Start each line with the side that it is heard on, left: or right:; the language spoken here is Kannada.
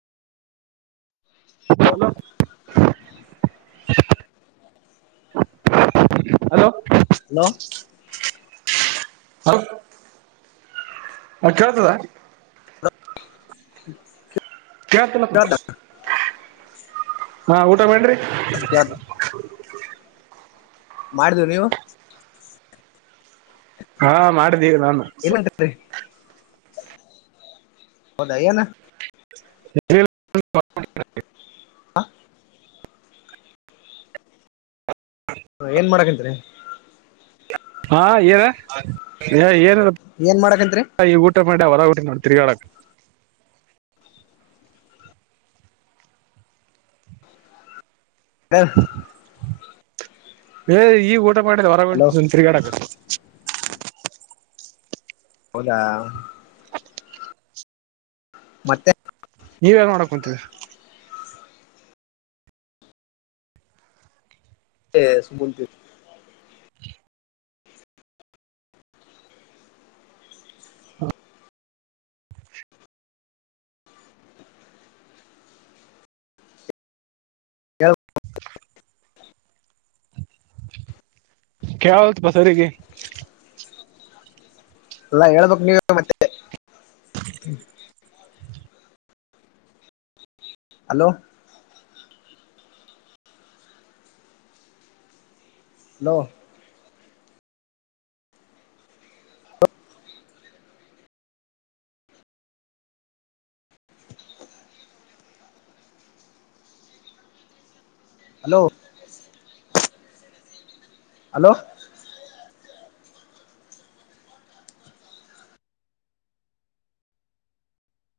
right: ಹಲೋ
left: ಹಲೋ
right: ಹಲೋ ಹಲೋ ಕೇಳ್ತತದ್ದ
left: [inaudible]
right: ಕೇಳಿಸ್ತಿಲ್ಲ
left: ಕೇಳ್ದ
right: ಊಟ ಮಾಡ್ರಿ
left: [inaudible]
right: [inaudible]
left: ಮಾಡ್ದ ನೀವು
right: ಹಾ ಮಾಡಿದ್ದೀ ನಾನು
left: ಮತ್ತೆ ಏನು
right: [unintelligible]
left: ಹ ಹ ಏನ್ ಮಾಡಕಂತರಿ
right: ಹಾ ಏನು ಹಾ ಏನು
left: ಏನ್ ಮಾಡಕಂತ್ರಿ
right: ಹೊರ ಹೊಂಟೀನಿ ನೋಡು ತಿರ್ಗಾಡೋಕೆ
left: [unintelligible]
right: ಏ ಈಗ ಊಟ ಮಾಡದ ಹೊರಗ
left: ಹಲೋ
right: ಹೋಟಿಯೇ ತಿರುಗಾಡಕು
left: ಹೌದಾ ಮತ್ತೆ
right: ನೀವೇನ್ ಮಾಡಕ್ಕುಂತೀರೀ
left: ಕೂತಿದೆ ಹೇಳು
right: [inaudible] ಕೇಳದಪ್ಪ ಸರಿಯಾಗಿ
left: ಅಲ್ಲಾ ಹೇಳಬೇಕು ನೀವು ಮತ್ತೆ ಹಲೋ ಹಲೋ ಹಲೋ ಹಲೋ